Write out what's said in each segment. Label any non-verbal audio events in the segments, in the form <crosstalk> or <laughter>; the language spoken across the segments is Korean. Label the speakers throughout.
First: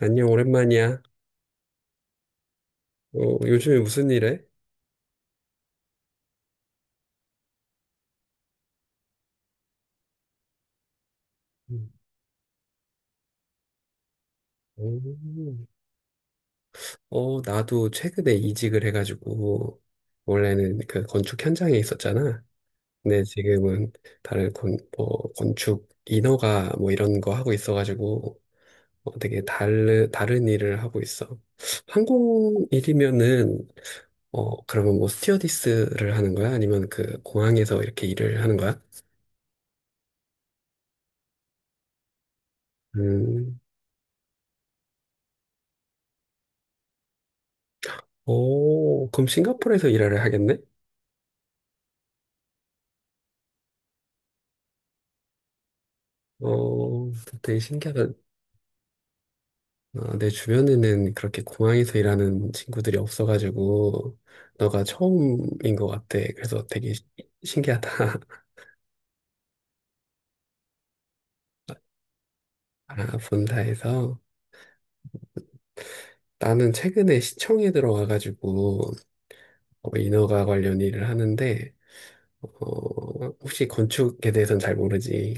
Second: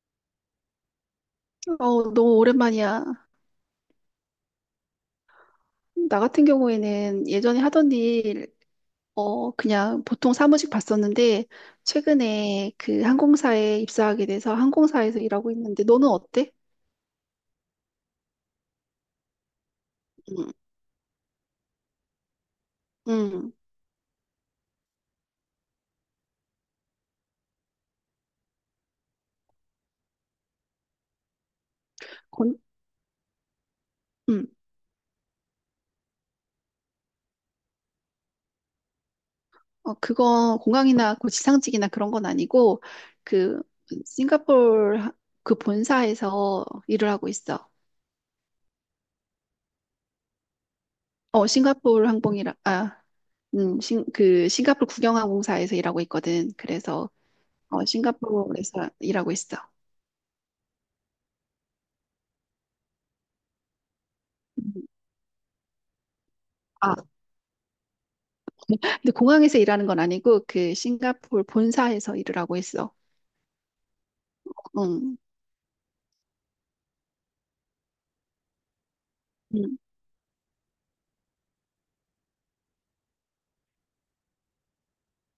Speaker 1: 안녕, 오랜만이야.
Speaker 2: 어, 너무 오랜만이야.
Speaker 1: 어, 요즘에 무슨 일 해?
Speaker 2: 나 같은 경우에는 예전에 하던 일, 그냥 보통 사무직 봤었는데,
Speaker 1: 음.
Speaker 2: 최근에 그 항공사에 입사하게 돼서 항공사에서 일하고 있는데, 너는 어때?
Speaker 1: 오. 어, 나도 최근에 이직을 해가지고,
Speaker 2: 응,
Speaker 1: 원래는 그 건축 현장에 있었잖아. 근데
Speaker 2: 응,
Speaker 1: 지금은 다른 건, 뭐, 건축 인허가 뭐 이런 거 하고 있어가지고, 어, 되게 다른 일을 하고 있어.
Speaker 2: 건,
Speaker 1: 항공 일이면은,
Speaker 2: 응.
Speaker 1: 어, 그러면 뭐 스튜어디스를 하는 거야? 아니면 그 공항에서 이렇게 일을 하는 거야?
Speaker 2: 어, 그거 공항이나 그 지상직이나 그런 건 아니고,
Speaker 1: 음,
Speaker 2: 그, 싱가포르 하- 그 본사에서 일을 하고 있어.
Speaker 1: 오, 그럼 싱가포르에서 일을 하겠네?
Speaker 2: 어, 싱가포르 항공이라, 아, 그 싱가포르 국영항공사에서 일하고 있거든.
Speaker 1: 어,
Speaker 2: 그래서
Speaker 1: 되게 신기하다.
Speaker 2: 싱가포르에서 일하고 있어.
Speaker 1: 어, 내 주변에는 그렇게 공항에서 일하는 친구들이 없어가지고,
Speaker 2: 음.
Speaker 1: 너가 처음인 것 같아.
Speaker 2: 아,
Speaker 1: 신기하다. <laughs>
Speaker 2: 근데 공항에서 일하는 건 아니고 그 싱가포르 본사에서 일을 하고 있어.
Speaker 1: 아, 본사에서.
Speaker 2: 응.
Speaker 1: 나는 최근에 시청에 들어와가지고,
Speaker 2: 음.
Speaker 1: 어, 인허가 관련 일을 하는데, 어, 혹시 건축에 대해서는 잘 모르지?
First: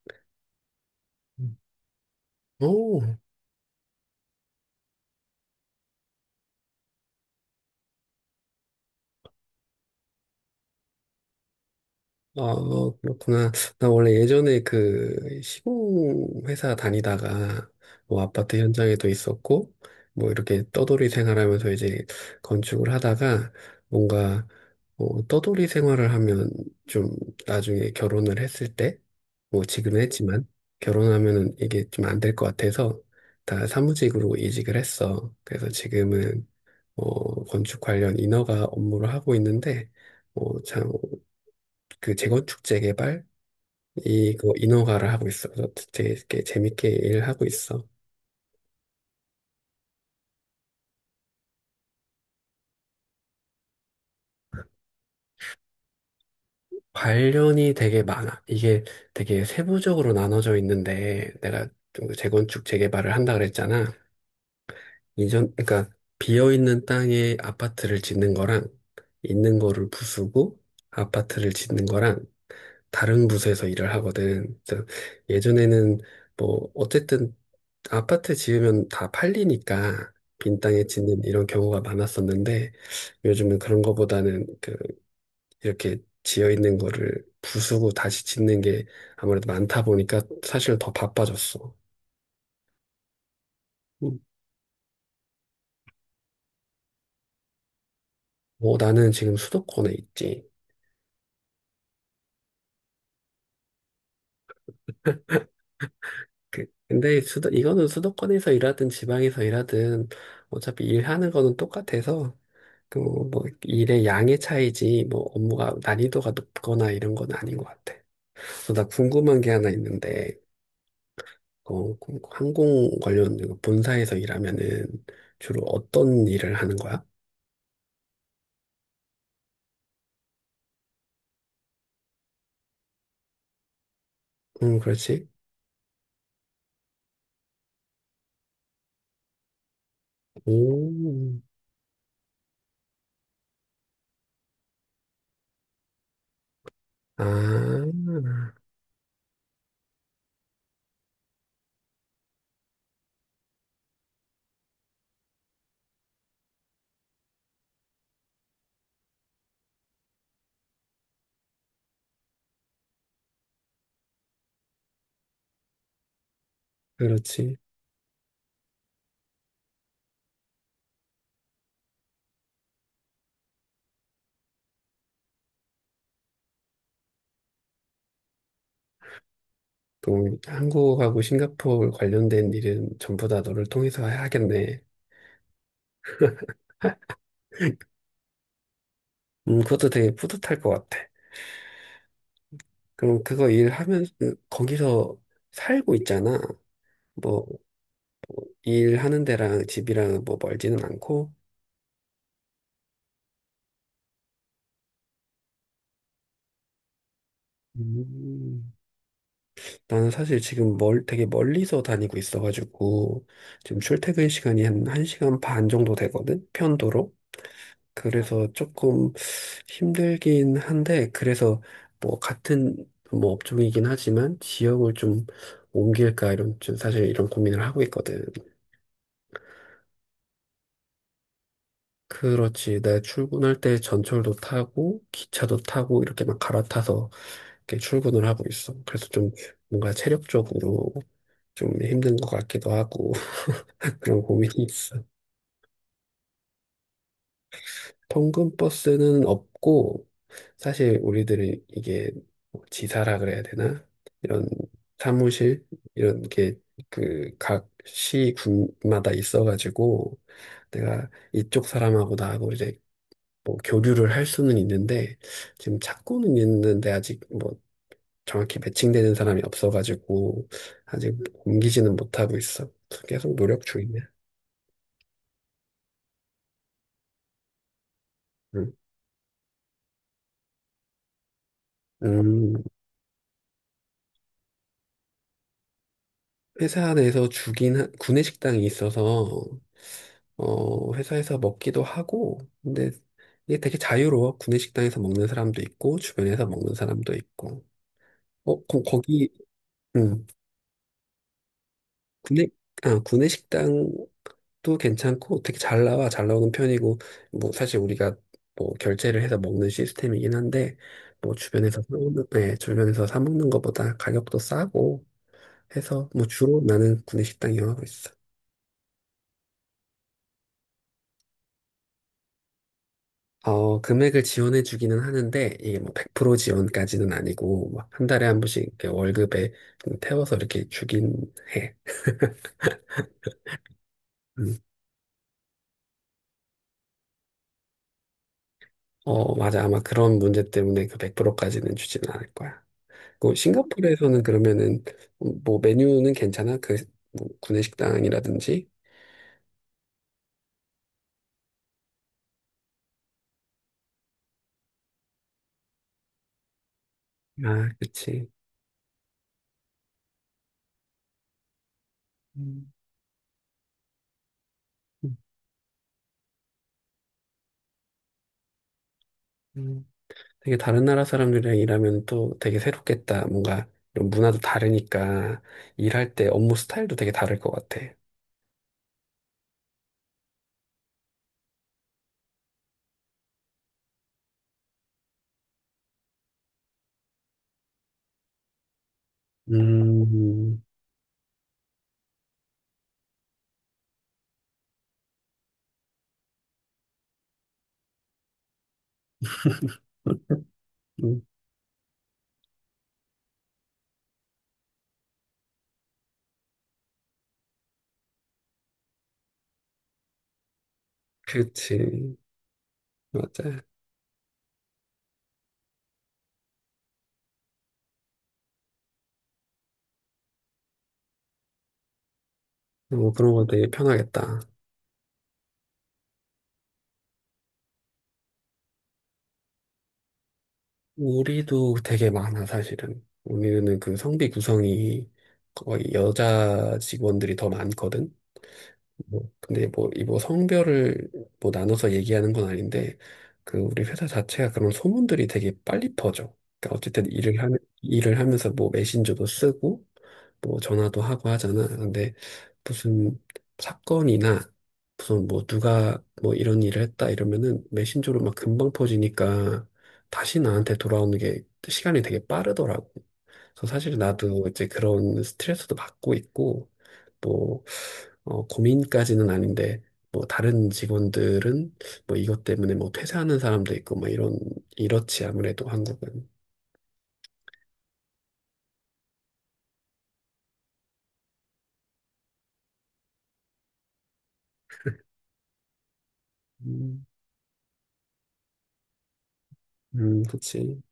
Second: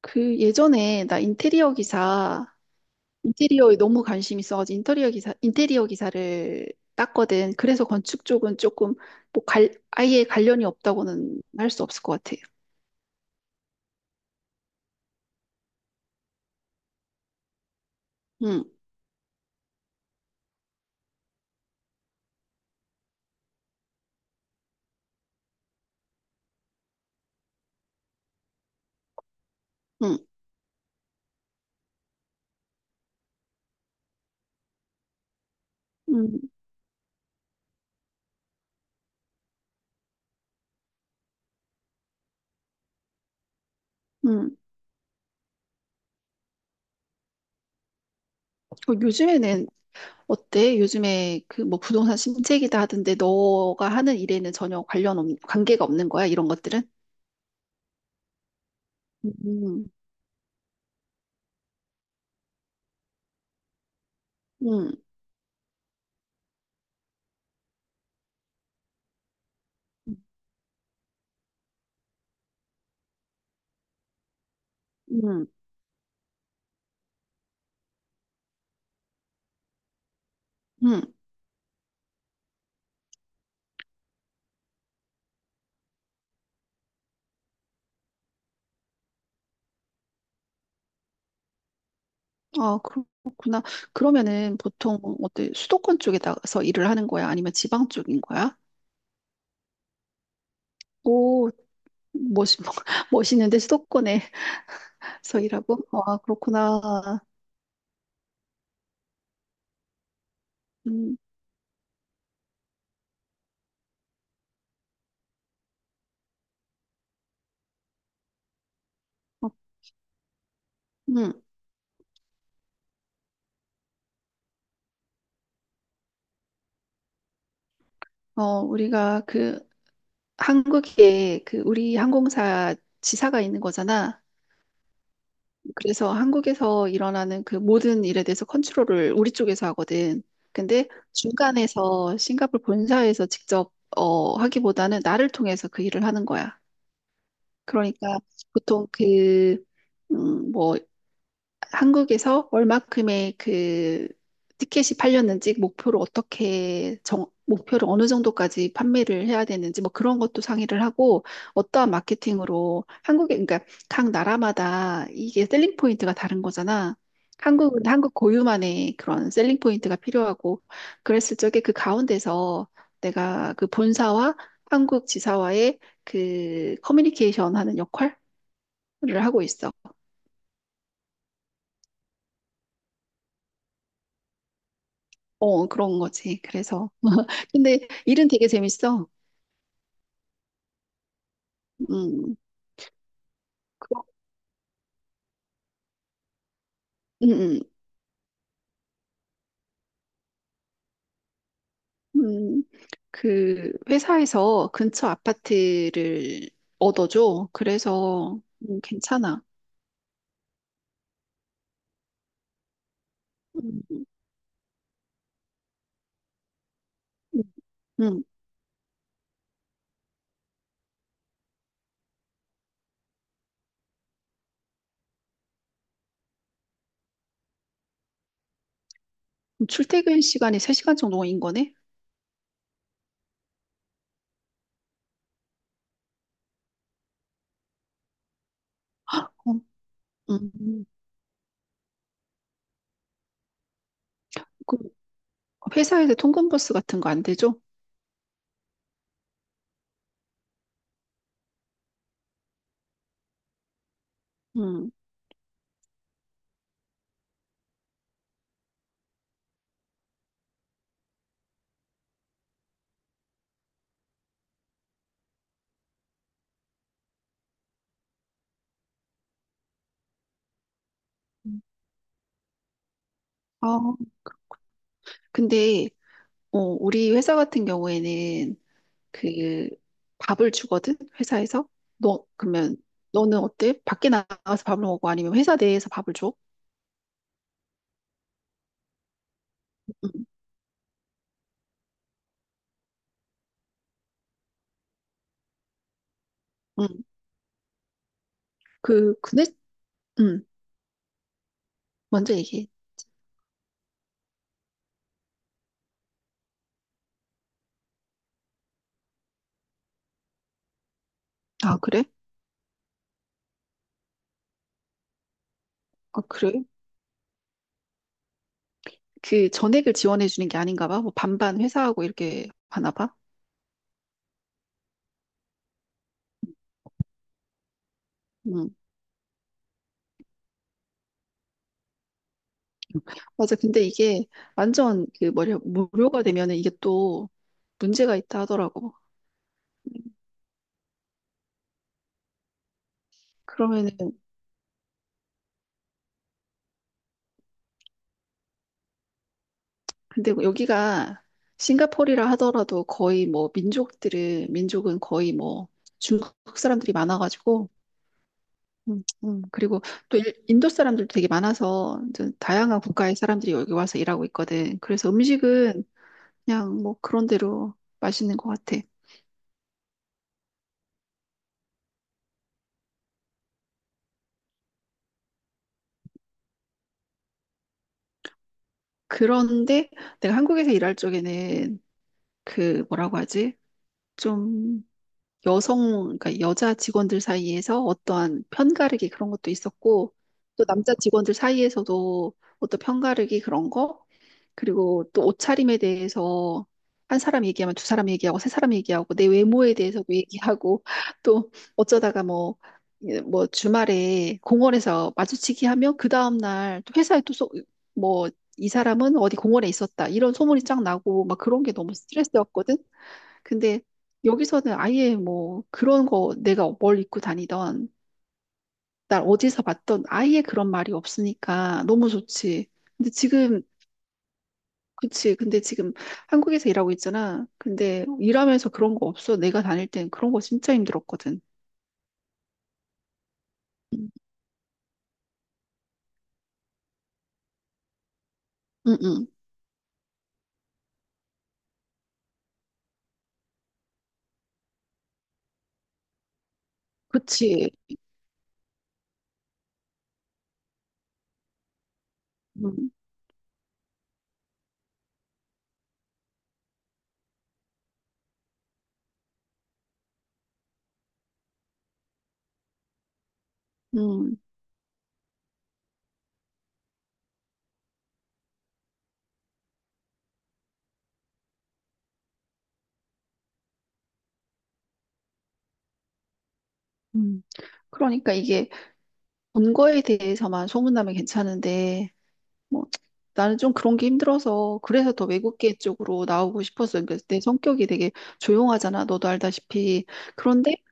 Speaker 2: 그 예전에 나
Speaker 1: 음. 오.
Speaker 2: 인테리어에 너무 관심 있어가지고 인테리어 기사를 땄거든. 그래서 건축 쪽은 조금 뭐 아예 관련이 없다고는 할 수 없을 것 같아.
Speaker 1: 아, 그렇구나. 나 원래 예전에 그 시공 회사 다니다가 뭐 아파트
Speaker 2: 응,
Speaker 1: 현장에도 있었고 뭐 이렇게 떠돌이 생활하면서 이제 건축을 하다가 뭔가 어, 떠돌이 생활을 하면 좀 나중에 결혼을 했을 때 뭐 지금
Speaker 2: 응,
Speaker 1: 했지만 결혼하면은 이게 좀 안 될 것 같아서 다 사무직으로 이직을 했어. 그래서 지금은
Speaker 2: 응,
Speaker 1: 어, 건축 관련 인허가 업무를 하고 있는데 어, 참 그 재건축 재개발 이거
Speaker 2: 응.
Speaker 1: 인허가를 하고 있어. 그래서 되게, 이렇게 재밌게 일을 하고 있어.
Speaker 2: 요즘에는 어때? 요즘에 그 뭐 부동산 심책기다 하던데 너가 하는 일에는 전혀 관계가 없는 거야? 이런 것들은?
Speaker 1: 관련이 되게 많아. 이게 되게
Speaker 2: 음,
Speaker 1: 세부적으로 나눠져 있는데 내가 좀그 재건축 재개발을 한다 그랬잖아.
Speaker 2: 음, 음,
Speaker 1: 이전 그러니까 비어 있는 땅에 아파트를 짓는 거랑 있는 거를 부수고 아파트를 짓는 거랑 다른 부서에서 일을 하거든. 그래서
Speaker 2: 음.
Speaker 1: 예전에는 뭐 어쨌든 아파트 지으면 다 팔리니까 빈 땅에
Speaker 2: 음. 음.
Speaker 1: 짓는 이런 경우가 많았었는데 요즘은 그런 거보다는 그 이렇게 지어 있는 거를 부수고 다시 짓는 게 아무래도 많다 보니까 사실 더 바빠졌어.
Speaker 2: 아, 그렇구나.
Speaker 1: 음,
Speaker 2: 그러면은 보통 어때? 수도권 쪽에다가서 일을 하는 거야? 아니면 지방 쪽인 거야?
Speaker 1: 뭐 나는 지금 수도권에 있지.
Speaker 2: 오, 멋있, <laughs> 멋있는데 수도권에서 일하고? 아,
Speaker 1: 근데
Speaker 2: 그렇구나.
Speaker 1: 수도 이거는 수도권에서 일하든 지방에서 일하든 어차피
Speaker 2: 음,
Speaker 1: 일하는 거는 똑같아서 그뭐 일의 양의 차이지 뭐 업무가 난이도가 높거나 이런 건 아닌 것 같아. 그래서 나 궁금한
Speaker 2: 어,
Speaker 1: 게 하나 있는데
Speaker 2: 음,
Speaker 1: 어, 그럼 항공 관련 그 본사에서 일하면은 주로 어떤 일을 하는 거야?
Speaker 2: 우리가 그 한국에 그 우리 항공사 지사가 있는 거잖아.
Speaker 1: 그렇지.
Speaker 2: 그래서 한국에서 일어나는 그 모든 일에 대해서 컨트롤을 우리 쪽에서 하거든. 근데
Speaker 1: 오,
Speaker 2: 중간에서 싱가포르 본사에서 직접 하기보다는 나를 통해서 그 일을 하는 거야. 그러니까
Speaker 1: 아,
Speaker 2: 보통 그, 뭐 한국에서 얼마큼의 그 티켓이 팔렸는지 목표를 어느 정도까지 판매를 해야 되는지 뭐 그런 것도 상의를 하고 어떠한 마케팅으로 한국에 그러니까 각 나라마다 이게 셀링 포인트가 다른 거잖아.
Speaker 1: 그렇지.
Speaker 2: 한국은 한국 고유만의 그런 셀링 포인트가 필요하고 그랬을 적에 그 가운데서 내가 그 본사와 한국 지사와의 그 커뮤니케이션 하는 역할을 하고 있어.
Speaker 1: 그럼 한국하고 싱가포르 관련된 일은 전부 다 너를 통해서 해야겠네.
Speaker 2: 어, 그런 거지. 그래서 근데 일은 되게 재밌어.
Speaker 1: 그것도 되게 뿌듯할 것 같아.
Speaker 2: 음,
Speaker 1: 그럼 그거
Speaker 2: 그,
Speaker 1: 일하면, 거기서 살고 있잖아.
Speaker 2: 음,
Speaker 1: 뭐,
Speaker 2: 음,
Speaker 1: 일하는 데랑 집이랑 뭐 멀지는 않고.
Speaker 2: 음. 그 회사에서 근처 아파트를 얻어줘. 그래서
Speaker 1: 음.
Speaker 2: 괜찮아.
Speaker 1: 나는 사실 지금 되게 멀리서 다니고 있어가지고, 지금
Speaker 2: 음,
Speaker 1: 출퇴근 시간이 한 1시간 반 정도 되거든? 편도로.
Speaker 2: 음. 음.
Speaker 1: 그래서 조금 힘들긴 한데, 그래서 뭐 같은 뭐 업종이긴 하지만, 지역을 좀 옮길까, 이런, 좀 사실 이런 고민을 하고 있거든.
Speaker 2: 출퇴근 시간이 3시간 정도인 거네?
Speaker 1: 그렇지. 나 출근할 때 전철도 타고, 기차도 타고, 이렇게 막 갈아타서 이렇게 출근을 하고 있어. 그래서 좀
Speaker 2: 어,
Speaker 1: 뭔가
Speaker 2: 음.
Speaker 1: 체력적으로 좀 힘든 것 같기도 하고, 그런 고민이
Speaker 2: 그
Speaker 1: 있어.
Speaker 2: 회사에서 통근버스 같은 거 안 되죠?
Speaker 1: 통근버스는 없고, 사실 우리들은 이게 뭐 지사라 그래야 되나? 이런
Speaker 2: 음.
Speaker 1: 사무실, 이런 게 그 각 시군마다 있어가지고, 내가 이쪽 사람하고 나하고 이제 뭐 교류를 할 수는 있는데, 지금 찾고는 있는데 아직 뭐 정확히 매칭되는 사람이 없어가지고, 아직 옮기지는 못하고 있어. 계속 노력 중이야.
Speaker 2: 아, 근데 우리 회사 같은 경우에는
Speaker 1: 응.
Speaker 2: 그 밥을 주거든 회사에서 너
Speaker 1: 음.
Speaker 2: 그러면 너는 어때? 밖에 나가서 밥을 먹고 아니면 회사 내에서 밥을 줘?
Speaker 1: 회사 내에서 주긴 한- 구내식당이 있어서
Speaker 2: 응,
Speaker 1: 어 회사에서 먹기도 하고 근데 이게 되게 자유로워 구내식당에서 먹는 사람도 있고 주변에서 먹는
Speaker 2: 응.
Speaker 1: 사람도 있고 어 거기
Speaker 2: 근데
Speaker 1: 음
Speaker 2: 응 먼저
Speaker 1: 구내
Speaker 2: 얘기해.
Speaker 1: 아 구내식당도 괜찮고 되게 잘 나오는 편이고 뭐 사실 우리가 뭐 결제를 해서 먹는 시스템이긴 한데 뭐
Speaker 2: 아
Speaker 1: 주변에서 사
Speaker 2: 그래?
Speaker 1: 먹는 네, 주변에서 사 먹는 것보다 가격도 싸고 해서
Speaker 2: 아
Speaker 1: 뭐 주로
Speaker 2: 그래?
Speaker 1: 나는 구내식당 이용하고 있어.
Speaker 2: 그 전액을 지원해 주는 게 아닌가 봐. 뭐 반반 회사하고 이렇게 하나 봐.
Speaker 1: 어, 금액을 지원해 주기는 하는데, 이게 뭐 100% 지원까지는 아니고, 막 한 달에 한 번씩
Speaker 2: 응
Speaker 1: 이렇게 월급에 좀 태워서 이렇게 주긴 해.
Speaker 2: 맞아. 근데 이게
Speaker 1: 음.
Speaker 2: 완전 그 뭐냐 무료가 되면은 이게 또 문제가 있다 하더라고.
Speaker 1: 어, 맞아. 아마
Speaker 2: 응.
Speaker 1: 그런 문제 때문에 그 100%까지는 주지는 않을 거야. 그
Speaker 2: 그러면은
Speaker 1: 싱가포르에서는 그러면은, 뭐 메뉴는 괜찮아? 그, 뭐 구내식당이라든지?
Speaker 2: 근데 여기가 싱가포르라 하더라도 거의 뭐 민족들은 민족은 거의 뭐 중국 사람들이
Speaker 1: 아,
Speaker 2: 많아가지고
Speaker 1: 그치.
Speaker 2: 그리고 또 인도 사람들도 되게 많아서 이제
Speaker 1: 음,
Speaker 2: 다양한 국가의 사람들이 여기 와서 일하고 있거든. 그래서
Speaker 1: 음,
Speaker 2: 음식은 그냥 뭐 그런 대로 맛있는 것 같아.
Speaker 1: 음. 되게 다른 나라 사람들이랑 일하면 또 되게 새롭겠다. 뭔가 이런 문화도 다르니까, 일할 때 업무 스타일도 되게 다를 것 같아.
Speaker 2: 그런데 내가 한국에서 일할 적에는 그 뭐라고 하지? 좀, 그러니까 여자 직원들 사이에서 어떠한 편가르기 그런 것도 있었고,
Speaker 1: 음,
Speaker 2: 또 남자 직원들 사이에서도 어떤 편가르기 그런 거, 그리고 또 옷차림에 대해서 한 사람 얘기하면 두 사람 얘기하고 세 사람 얘기하고 내 외모에 대해서도 얘기하고
Speaker 1: 음,
Speaker 2: <laughs> 또 어쩌다가 뭐, 예, 뭐 주말에 공원에서 마주치기 하면 그 다음날 또 회사에 또 뭐, 이 사람은 어디 공원에 있었다. 이런 소문이 쫙 나고 막 그런 게 너무
Speaker 1: 그치.
Speaker 2: 스트레스였거든.
Speaker 1: 맞아.
Speaker 2: 근데 여기서는 아예 뭐 그런 거 내가 뭘 입고 다니던 날 어디서 봤던 아예 그런 말이 없으니까 너무 좋지. 근데
Speaker 1: 뭐 그런 거
Speaker 2: 지금
Speaker 1: 되게 편하겠다.
Speaker 2: 그치. 근데 지금 한국에서 일하고 있잖아. 근데 일하면서 그런 거 없어. 내가 다닐 땐 그런 거 진짜 힘들었거든.
Speaker 1: 우리도 되게 많아, 사실은. 우리는 그
Speaker 2: 응,
Speaker 1: 성비 구성이 거의 여자 직원들이 더 많거든.
Speaker 2: 응. 응.
Speaker 1: 뭐, 근데 뭐, 이 뭐 성별을 뭐 나눠서 얘기하는 건 아닌데, 그 우리 회사 자체가 그런 소문들이 되게 빨리 퍼져. 그러니까 어쨌든
Speaker 2: 그치.
Speaker 1: 일을 하면서 뭐 메신저도 쓰고, 뭐 전화도 하고 하잖아. 근데
Speaker 2: 응,
Speaker 1: 무슨 사건이나 무슨 뭐 누가 뭐 이런 일을 했다 이러면은 메신저로 막 금방 퍼지니까 다시 나한테 돌아오는 게 시간이 되게 빠르더라고. 그래서 사실
Speaker 2: 응,
Speaker 1: 나도 이제 그런 스트레스도 받고 있고, 뭐, 어, 고민까지는 아닌데, 뭐, 다른 직원들은 뭐 이것 때문에 뭐 퇴사하는 사람도 있고, 뭐 이런, 이렇지, 아무래도 한국은.
Speaker 2: 응. 그러니까 이게 본 거에 대해서만 소문나면 괜찮은데 뭐, 나는 좀 그런 게 힘들어서 그래서 더 외국계 쪽으로 나오고
Speaker 1: 음,
Speaker 2: 싶었어요. 그러니까 내 성격이 되게 조용하잖아. 너도 알다시피. 그런데
Speaker 1: 그치.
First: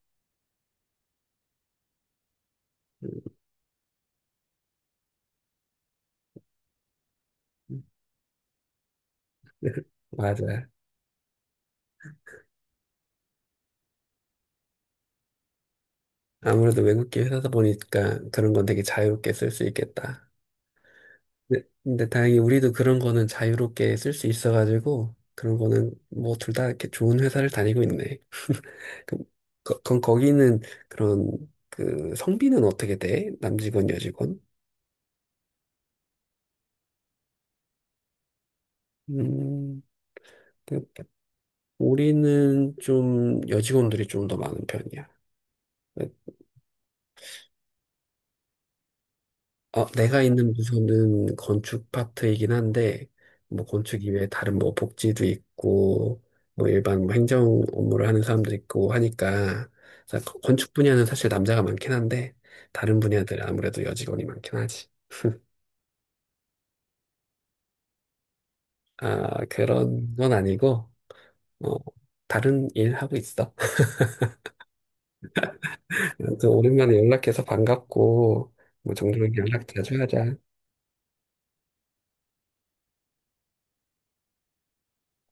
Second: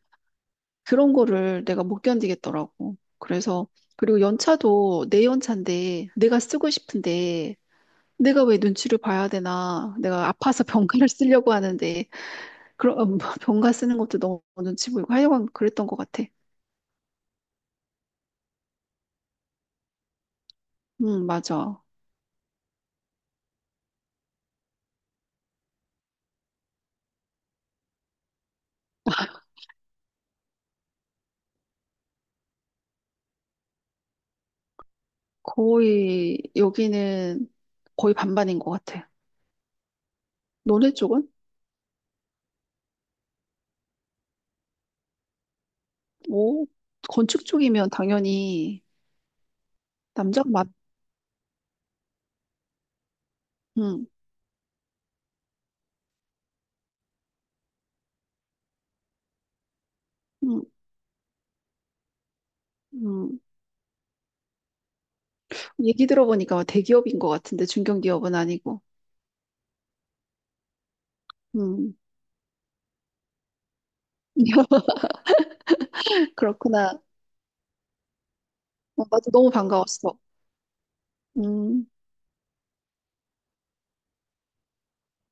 Speaker 2: 그런 거를 내가 못 견디겠더라고.
Speaker 1: 음,
Speaker 2: 그래서 그리고 연차도 내 연차인데 내가 쓰고 싶은데 내가 왜 눈치를 봐야
Speaker 1: <laughs>
Speaker 2: 되나? 내가 아파서
Speaker 1: 맞아.
Speaker 2: <laughs> 병가를 쓰려고 하는데 그런 <laughs> 병가 쓰는 것도 너무 눈치 보이고 하여간 그랬던 것 같아.
Speaker 1: 아무래도 외국계 회사다 보니까 그런 건 되게 자유롭게 쓸 수 있겠다.
Speaker 2: 맞아.
Speaker 1: 근데 다행히 우리도 그런 거는 자유롭게 쓸 수 있어가지고 그런 거는 뭐 둘 다 이렇게 좋은 회사를 다니고 있네. <laughs> 그, 거, 건 거기는 그런 그 성비는 어떻게 돼? 남직원, 여직원?
Speaker 2: 거의 여기는 거의 반반인 것 같아.
Speaker 1: 음, 그-
Speaker 2: 너네 쪽은?
Speaker 1: 우리는 좀 여직원들이 좀 더 많은 편이야.
Speaker 2: 오, 건축 쪽이면 당연히
Speaker 1: 어, 내가
Speaker 2: 남자
Speaker 1: 있는
Speaker 2: 맞,
Speaker 1: 부서는 건축 파트이긴 한데, 뭐 건축
Speaker 2: 음,
Speaker 1: 이외에 다른 뭐 복지도 있고, 뭐 일반 뭐 행정 업무를 하는 사람도 있고 하니까, 그래서
Speaker 2: 음,
Speaker 1: 건축 분야는 사실 남자가 많긴 한데, 다른
Speaker 2: 음.
Speaker 1: 분야들은 아무래도 여직원이 많긴 하지.
Speaker 2: 얘기 들어보니까 대기업인 것 같은데 중견기업은 아니고,
Speaker 1: 아, 그런 건 아니고, 어,
Speaker 2: 음,
Speaker 1: 다른 일 하고 있어.
Speaker 2: <laughs>
Speaker 1: <laughs> 아무튼 오랜만에
Speaker 2: 그렇구나.
Speaker 1: 연락해서 반갑고, 뭐
Speaker 2: 어, 나도
Speaker 1: 종종
Speaker 2: 너무
Speaker 1: 연락 자주
Speaker 2: 반가웠어.
Speaker 1: 하자.
Speaker 2: 음.